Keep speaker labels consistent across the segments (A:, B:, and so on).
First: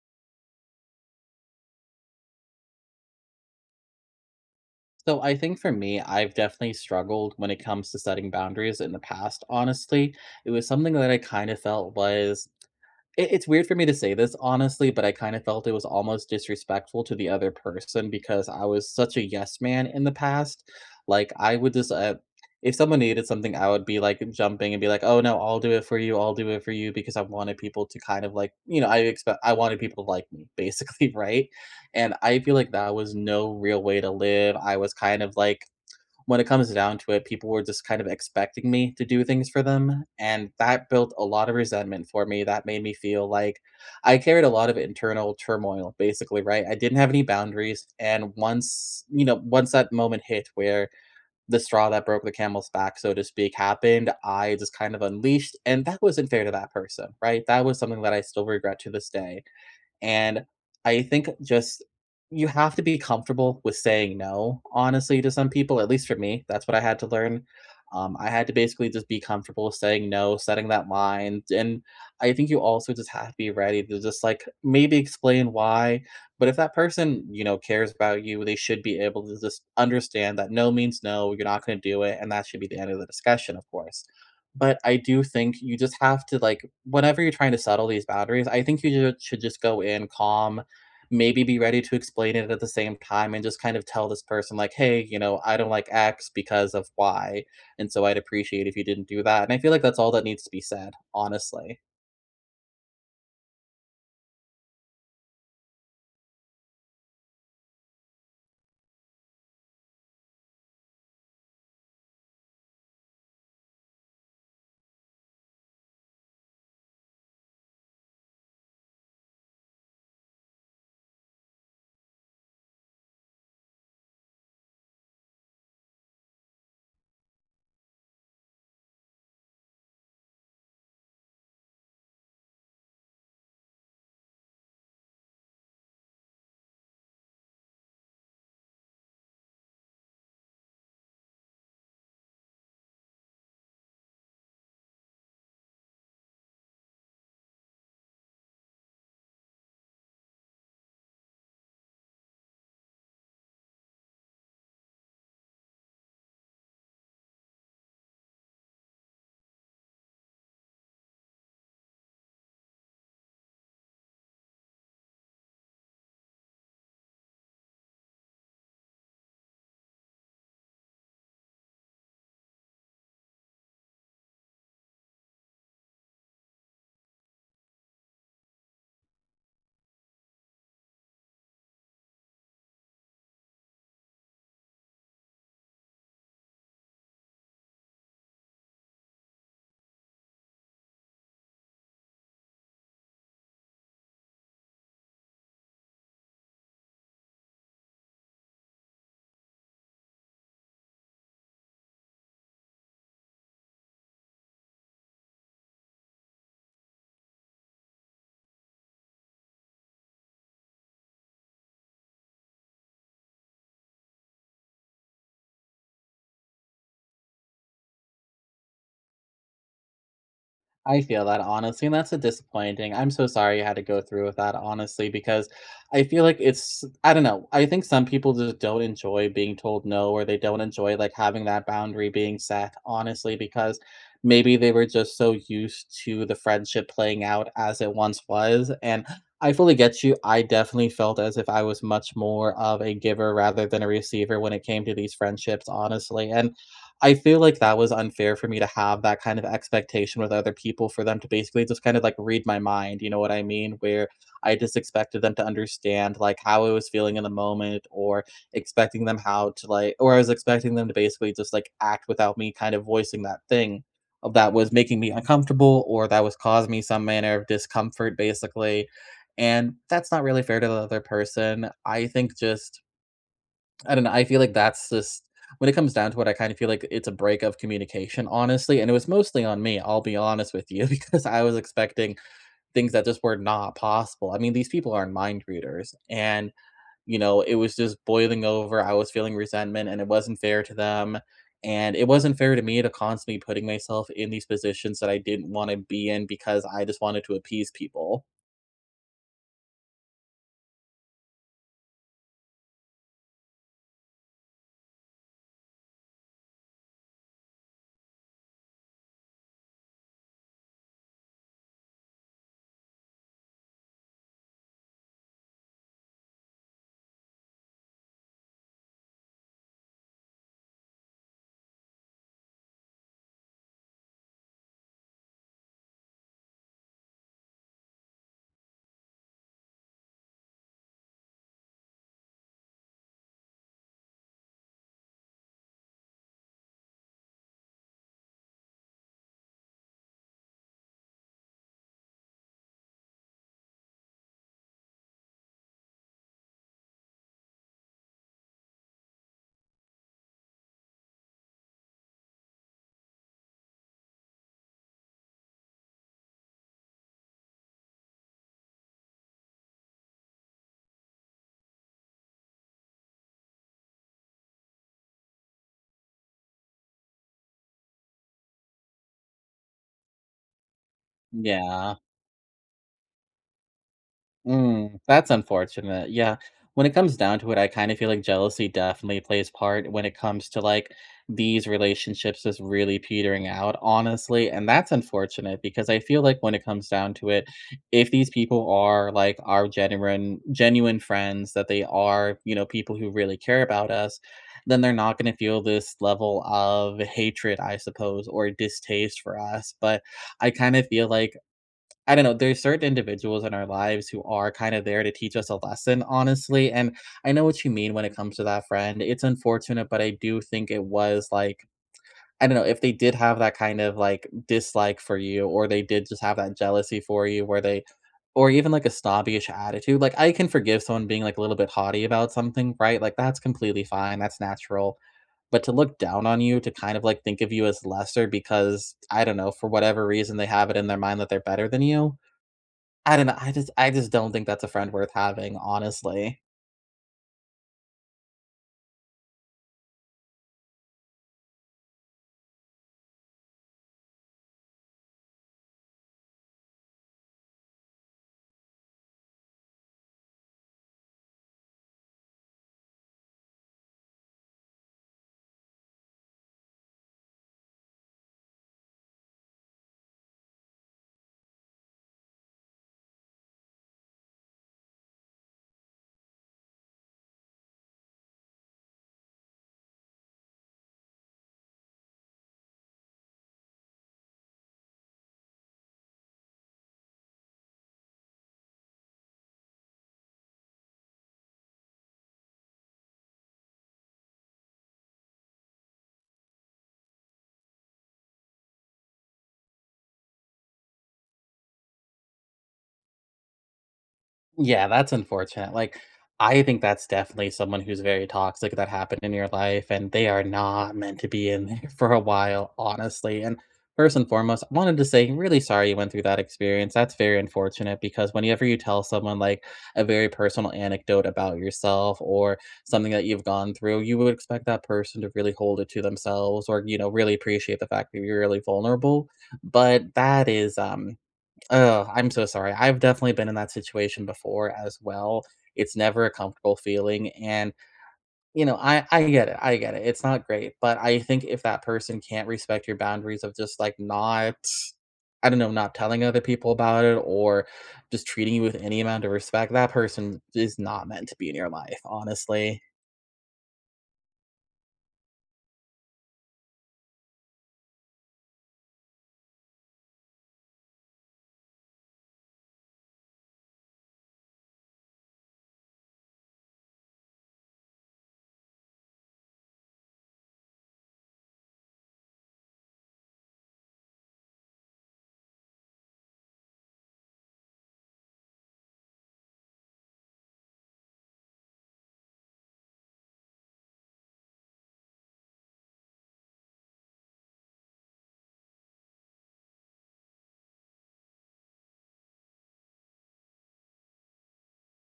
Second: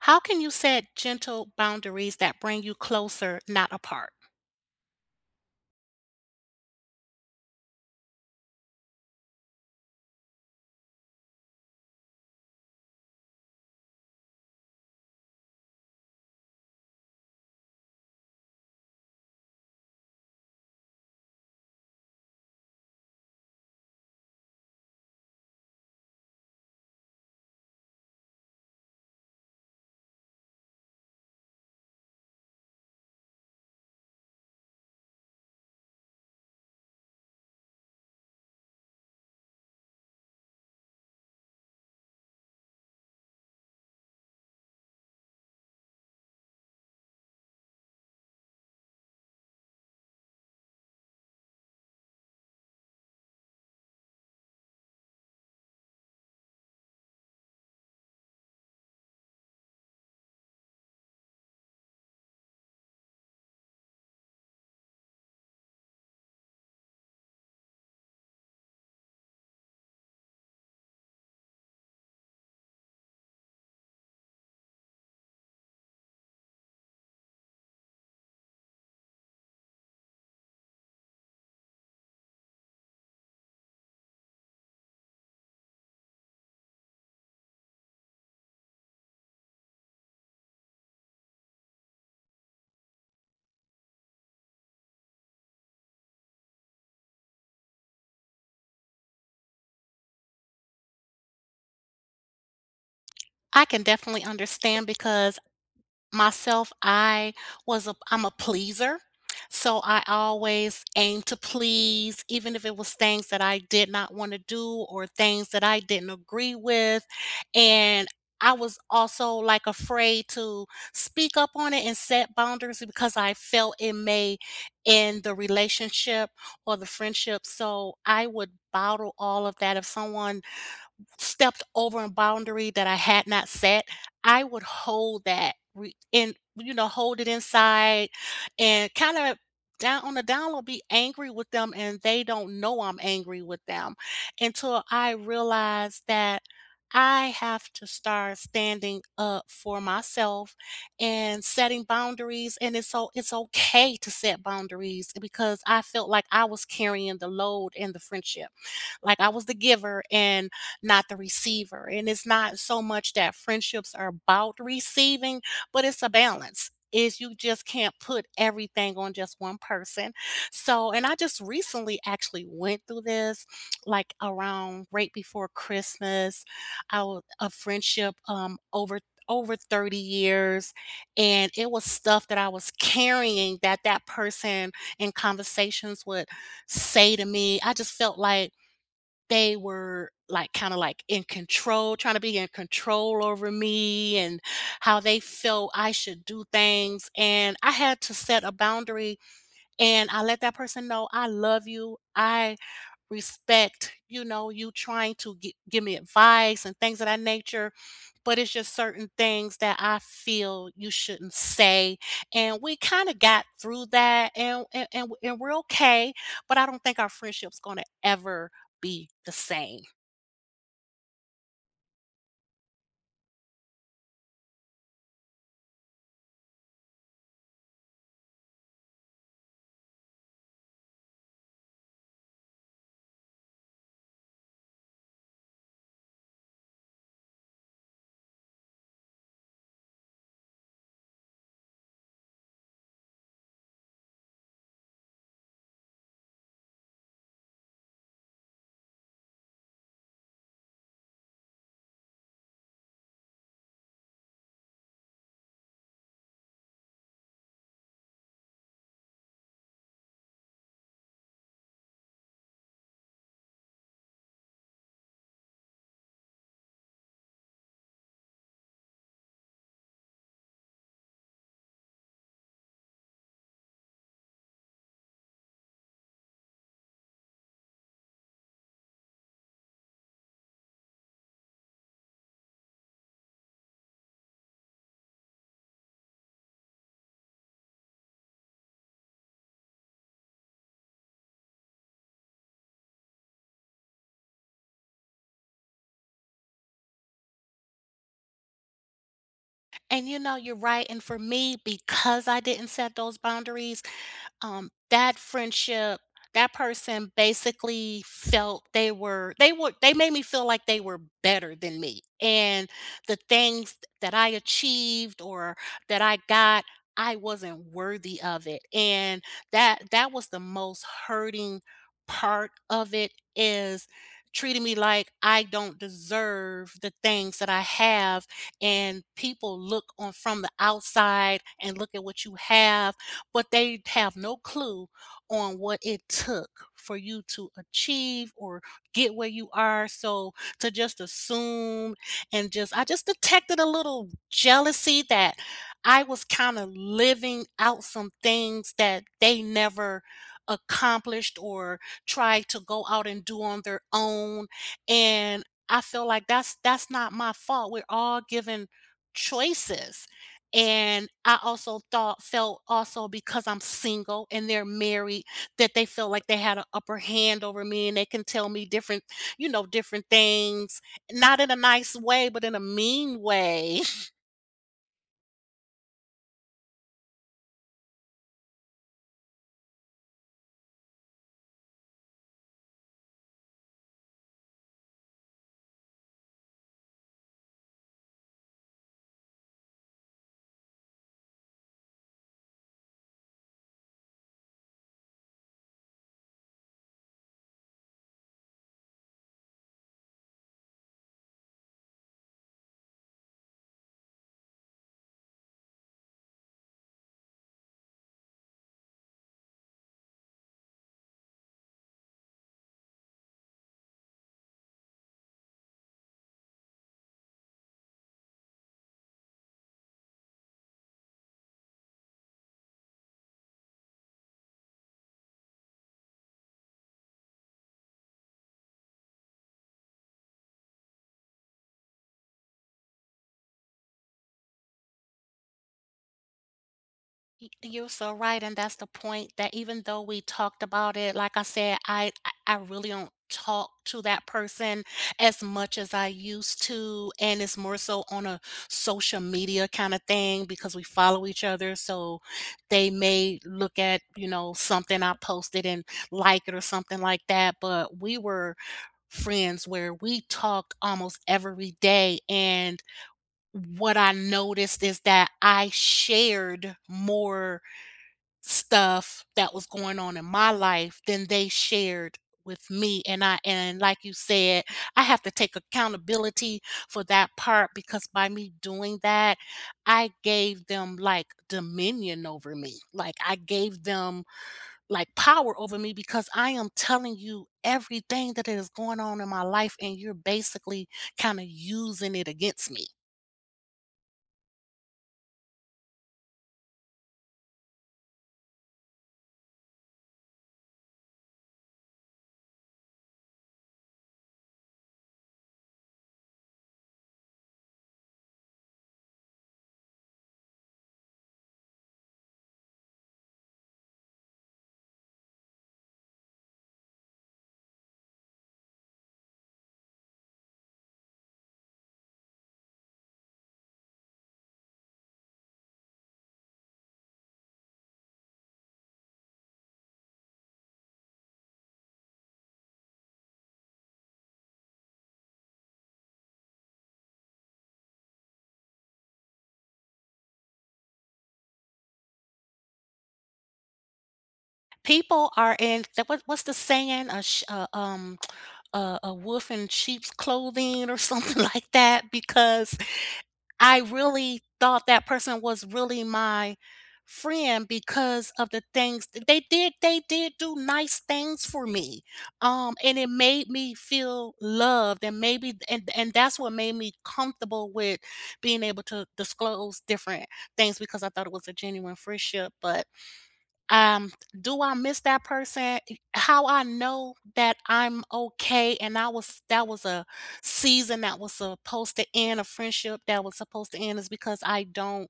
A: How can you set gentle boundaries that bring you closer, not apart?
B: So I think for me, I've definitely struggled when it comes to setting boundaries in the past, honestly. It was something that I kind of felt was it's weird for me to say this, honestly, but I kinda felt it was almost disrespectful to the other person because I was such a yes man in the past. Like, I would just, if someone needed something, I would be, like, jumping and be like, "Oh, no, I'll do it for you, I'll do it for you," because I wanted people to kind of, like, I wanted people to like me, basically, right? And I feel like that was no real way to live. I was kind of, like, when it comes down to it, people were just kind of expecting me to do things for them. And that built a lot of resentment for me. That made me feel like I carried a lot of internal turmoil, basically, right? I didn't have any boundaries. And once, once that moment hit where the straw that broke the camel's back, so to speak, happened, I just kind of unleashed. And that wasn't fair to that person, right? That was something that I still regret to this day. And I think just you have to be comfortable with saying no, honestly, to some people, at least for me. That's what I had to learn. I had to basically just be comfortable with saying no, setting that line. And I think you also just have to be ready to just like maybe explain why. But if that person, cares about you, they should be able to just understand that no means no, you're not going to do it. And that should be the end of the discussion, of course. But I do think you just have to like whenever you're trying to settle these boundaries, I think should just go in calm, maybe be ready to explain it at the same time and just kind of tell this person like, "Hey, I don't like X because of Y, and so I'd appreciate if you didn't do that." And I feel like that's all that needs to be said, honestly.
A: I can definitely understand because myself. I was a I'm a pleaser, so I always aimed to please, even if it was things that I did not wanna do or things that I didn't agree with, and I was also, afraid to speak up on it and set boundaries because I felt it may end the relationship or the friendship, so I would bottle all of that. If someone stepped over a boundary that I had not set, I would hold that re and, hold it inside and kinda down on the down low be angry with them, and they don't know I'm angry with them until I realized that I have to start standing up for myself and setting boundaries, and it's okay to set boundaries because I felt like I was carrying the load in the friendship. Like, I was the giver, and not the receiver. And it's not so much that friendships are about receiving, but it's a balance. Is you just can't put everything on just one person. So, and I just recently actually went through this like around right before Christmas. I was a Friendship over 30 years, and it was stuff that I was carrying that that person, in conversations, would say to me. I just felt like they were like kind of like in control, trying to be in control over me and how they felt I should do things. And I had to set a boundary, and I let that person know, I love you. I respect, you know, you trying to give me advice and things of that nature, but it's just certain things that I feel you shouldn't say. And we kind of got through that, and we're okay, but I don't think our friendship's going to ever be the same.
B: I feel that honestly, and that's a disappointing. I'm so sorry you had to go through with that, honestly, because I feel like it's I don't know. I think some people just don't enjoy being told no, or they don't enjoy like having that boundary being set, honestly, because maybe they were just so used to the friendship playing out as it once was. And I fully get you. I definitely felt as if I was much more of a giver rather than a receiver when it came to these friendships, honestly. And I feel like that was unfair for me to have that kind of expectation with other people for them to basically just kind of like read my mind, you know what I mean? Where I just expected them to understand like how I was feeling in the moment or expecting them how to like, or I was expecting them to basically just like act without me kind of voicing that thing that was making me uncomfortable or that was causing me some manner of discomfort, basically. And that's not really fair to the other person. I think just I don't know. I feel like that's just when it comes down to it, I kind of feel like it's a break of communication, honestly. And it was mostly on me, I'll be honest with you, because I was expecting things that just were not possible. I mean, these people aren't mind readers. And, it was just boiling over. I was feeling resentment and it wasn't fair to them. And it wasn't fair to me to constantly putting myself in these positions that I didn't want to be in because I just wanted to appease people.
A: And you know, you're right. And for me, because I didn't set those boundaries, that friendship, that person basically felt they made me feel like they were better than me. And the things that I achieved or that I got, I wasn't worthy of it. And that was the most hurting part of it, is treating me like I don't deserve the things that I have, and people look on from the outside and look at what you have, but they have no clue on what it took for you to achieve or get where you are. So to just assume, and I just detected a little jealousy that I was kind of living out some things that they never accomplished or tried to go out and do on their own. And I feel like that's not my fault. We're all given choices. And I also thought felt also because I'm single and they're married, that they feel like they had an upper hand over me, and they can tell me different, you know, different things, not in a nice
B: Yeah.
A: way, but in a mean way.
B: Mm, that's unfortunate. Yeah. When it comes down to it, I kind of feel like jealousy definitely plays part when it comes to like these relationships just really petering out, honestly. And that's unfortunate because I feel like when it comes down to it, if these people are like our genuine friends, that they are, people who really care about us, then they're not going to feel this level of hatred, I suppose, or distaste for us. But I kind of feel like I don't know, there's certain individuals in our lives who are kind of there to teach us a lesson, honestly, and I know what you mean when it comes to that friend. It's unfortunate, but I do think it was, like I don't know, if they did have that kind of, like, dislike for you or they did just have that jealousy for you where they or even, like, a snobbish attitude, like, I can forgive someone being, like, a little bit haughty about something, right? Like, that's completely fine, that's natural, but to look down on you, to kind of, like, think of you as lesser because, I don't know, for whatever reason, they have it in their mind that they're better than you, I don't know, I just don't think that's a friend worth having, honestly.
A: You're so right, and that's the point, that even though we talked about it, like I said, I really don't talk to that person as much as I used to, and it's more so on a social media kind of thing because we follow each other, so they may look at, you know, something I posted and like it or something like that, but we were friends where we talked almost every day, and what I noticed is that I shared more stuff that was going on in my life than they shared with me. And like you said, I have to take accountability for that part, because by me doing that, I gave them like dominion over me. Like I gave them like power over me, because I am telling you everything that is going on in my life, and you're basically kind of using it against me.
B: Yeah, that's unfortunate. Like, I think that's definitely someone who's very toxic that happened in your life, and they are not meant to be in there for a while, honestly. And first and foremost, I wanted to say, really sorry you went through that experience. That's very unfortunate because whenever you tell someone like a very personal anecdote about yourself or something that you've gone through, you would expect that person to really hold it to themselves or, really appreciate the fact that you're really vulnerable. But that is, Oh, I'm so sorry. I've definitely been in that situation before as well. It's never a comfortable feeling and, I get it, I get it. It's not great, but I think if that person can't respect your boundaries of just, like, not I don't know, not telling other people about it or just treating you with any amount of respect, that person is not meant to be in your life, honestly.
A: People are in that what, what's the saying, a a wolf in sheep's clothing or something like that, because I really thought that person was really my friend, because of the things they did. They did do nice things for me, and it made me feel loved, and maybe and that's what made me comfortable with being able to disclose different things, because I thought it was a genuine friendship. But um, do I miss that person? E how I know that I'm okay, and I was that was a season that was supposed to end, a friendship that was supposed to end, is because I don't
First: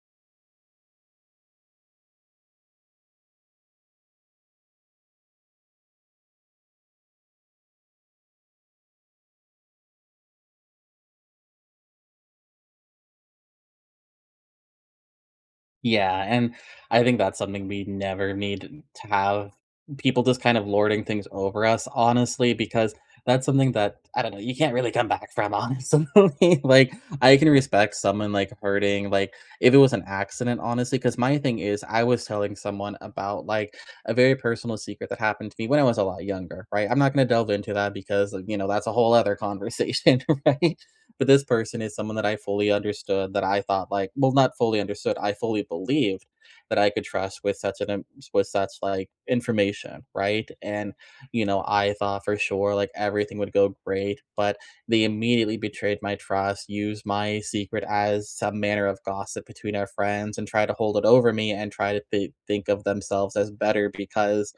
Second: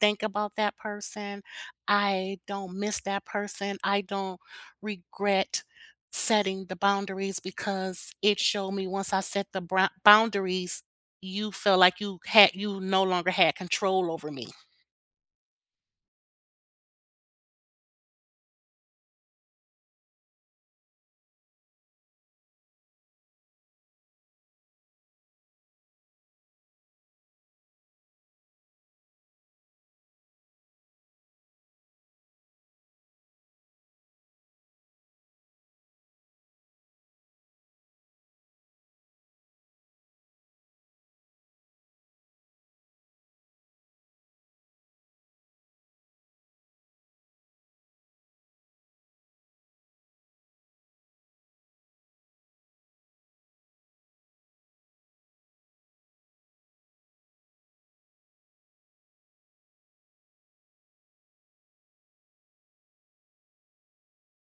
A: think about that person. I don't miss that person. I don't regret setting the boundaries, because it showed me once I set the brou boundaries, you felt like you had you no longer had control over me.
B: Yeah, and I think that's something we never need to have people just kind of lording things over us, honestly, because that's something that I don't know, you can't really come back from, honestly. like, I can respect someone like hurting, like, if it was an accident, honestly, because my thing is, I was telling someone about like a very personal secret that happened to me when I was a lot younger, right? I'm not going to delve into that because, that's a whole other conversation, right? But this person is someone that I fully understood, that I thought like well, not fully understood, I fully believed that I could trust with such an im with such, like, information, right? And, I thought for sure, like, everything would go great, but they immediately betrayed my trust, used my secret as some manner of gossip between our friends, and tried to hold it over me and try to think of themselves as better because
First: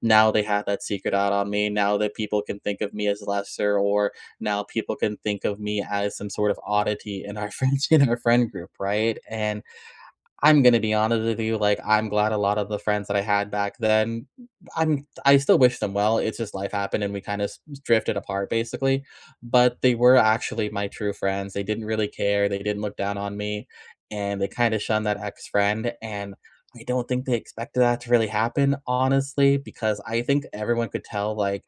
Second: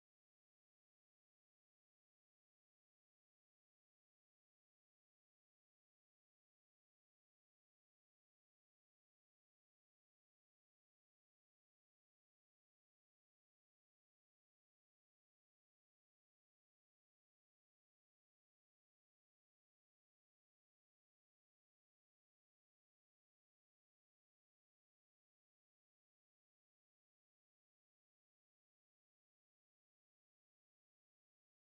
B: now they have that secret out on me. Now that people can think of me as lesser, or now people can think of me as some sort of oddity in our friends in our friend group, right? And I'm gonna be honest with you, like, I'm glad a lot of the friends that I had back then, I still wish them well, it's just life happened and we kinda drifted apart basically, but they were actually my true friends, they didn't really care, they didn't look down on me, and they kinda shunned that ex-friend, and I don't think they expected that to really happen, honestly, because I think everyone could tell, like,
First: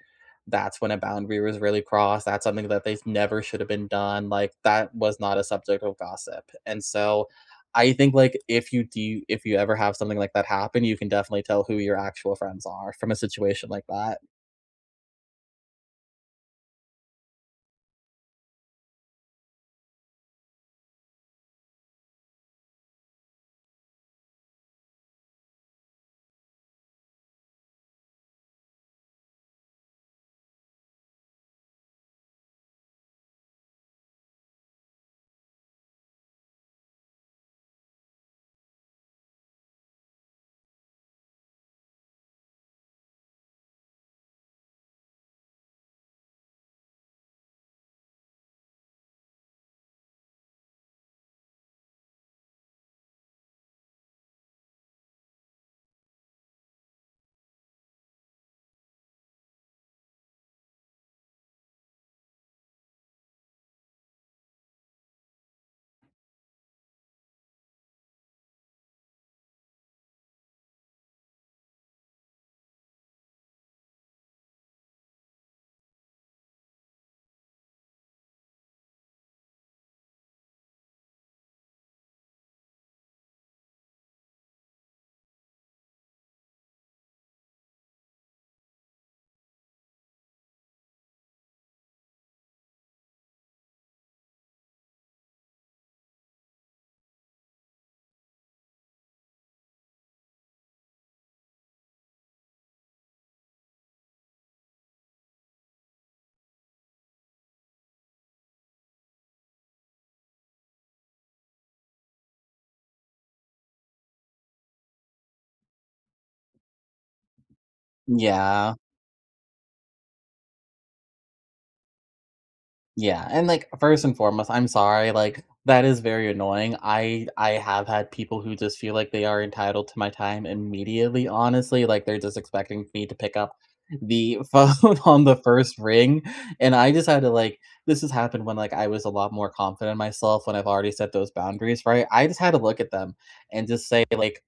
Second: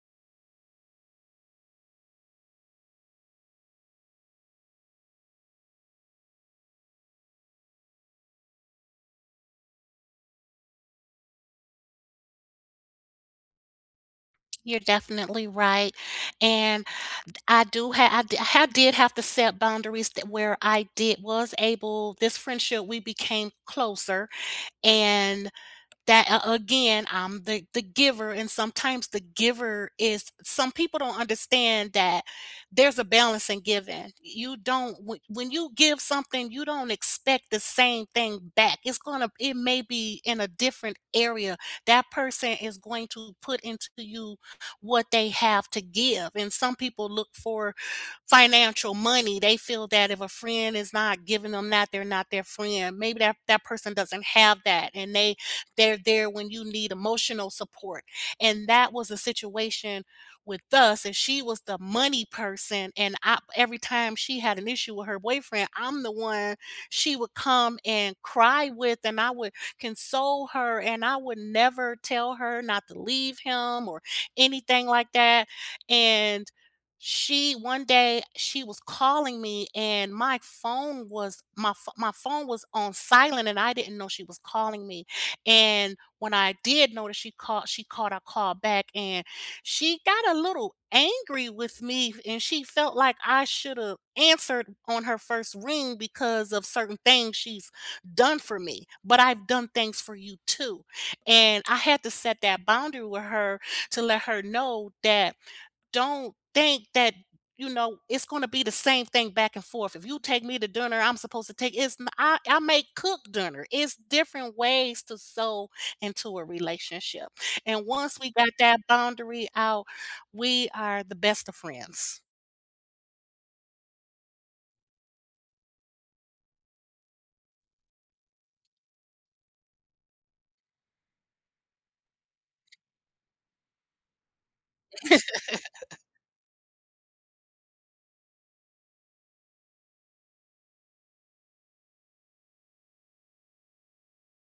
B: that's when a boundary was really crossed, that's something that they never should have been done, like, that was not a subject of gossip, and so, I think like if you ever have something like that happen, you can definitely tell who your actual friends are from a situation like that.
A: You're definitely right, and I do have I d I ha did have to set boundaries that where I did was able this friendship, we became closer, and that again, I'm the giver, and sometimes the giver is some people don't understand that there's a balance in giving. You don't when you give something, you don't expect the same thing back. It's gonna it may be in a different area that person is going to put into you what they have to give. And some people look for financial money. They feel that if a friend is not giving them that, they're not their friend. Maybe that person doesn't have that, and they they're there when you need emotional support. And that was a situation with us. And she was the money person. And I, every time she had an issue with her boyfriend, I'm the one she would come and cry with, and I would console her. And I would never tell her not to leave him or anything like that. And she one day, she was calling me and my phone was on silent, and I didn't know she was calling me. And when I did notice she called, I called back, and she got a little angry with me, and she felt like I should have answered on her first ring because of certain things she's done for me. But I've done things for you too. And I had to set that boundary with her, to let her know that don't think that you know it's going to be the same thing back and forth. If you take me to dinner, I'm supposed to take it's n- I make cook dinner. It's different ways to sow into a relationship. And once we got
B: Yeah.
A: that boundary out, we are the best of friends.
B: Yeah. And like first and foremost, I'm sorry, like that is very annoying. I have had people who just feel like they are entitled to my time immediately, honestly, like they're just expecting me to pick up the phone on the first ring and I just had to like this has happened when like I was a lot more confident in myself when I've already set those boundaries, right? I just had to look at them and just say like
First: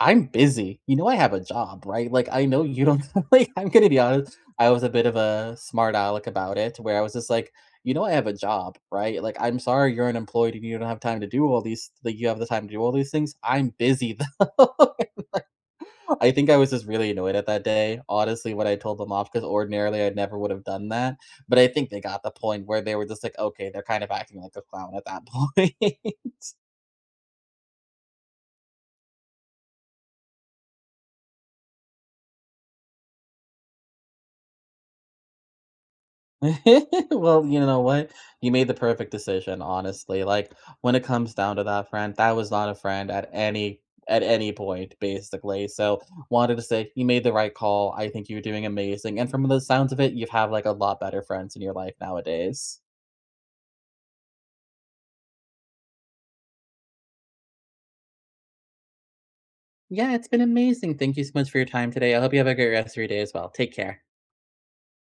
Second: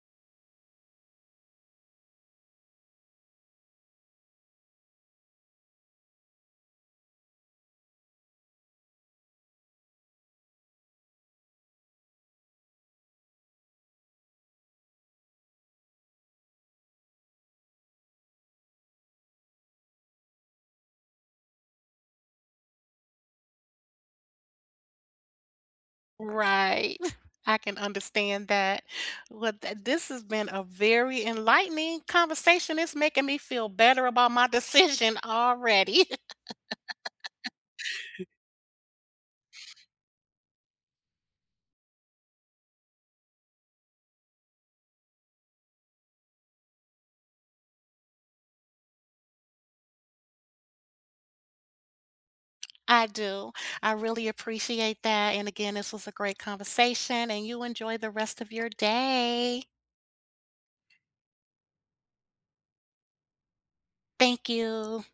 B: I'm busy. You know I have a job, right? Like, I know you don't like, I'm gonna be honest, I was a bit of a smart aleck about it, where I was just like, "You know I have a job, right? Like, I'm sorry you're unemployed and you don't have time to do all these like, you have the time to do all these things. I'm busy, though." I think I was just really annoyed at that day, honestly, when I told them off, because ordinarily I never would have done that, but I think they got the point where they were just like, "Okay, they're kind of acting like a clown at that point."
A: Right. I can understand that. Well, this has been a very enlightening conversation. It's making me feel better about my decision already.
B: Well, you know what? You made the perfect decision, honestly. Like when it comes down to that friend, that was not a friend at any point, basically. So wanted to say you made the right call. I think you're doing amazing. And from the sounds of it, you've had like a lot better friends in your life nowadays.
A: I do. I really appreciate that. And again, this was a great conversation, and you enjoy the rest of your day.
B: Yeah, it's been amazing. Thank you so much for your time today. I hope you have a great rest of your day as well. Take care.
A: Thank you.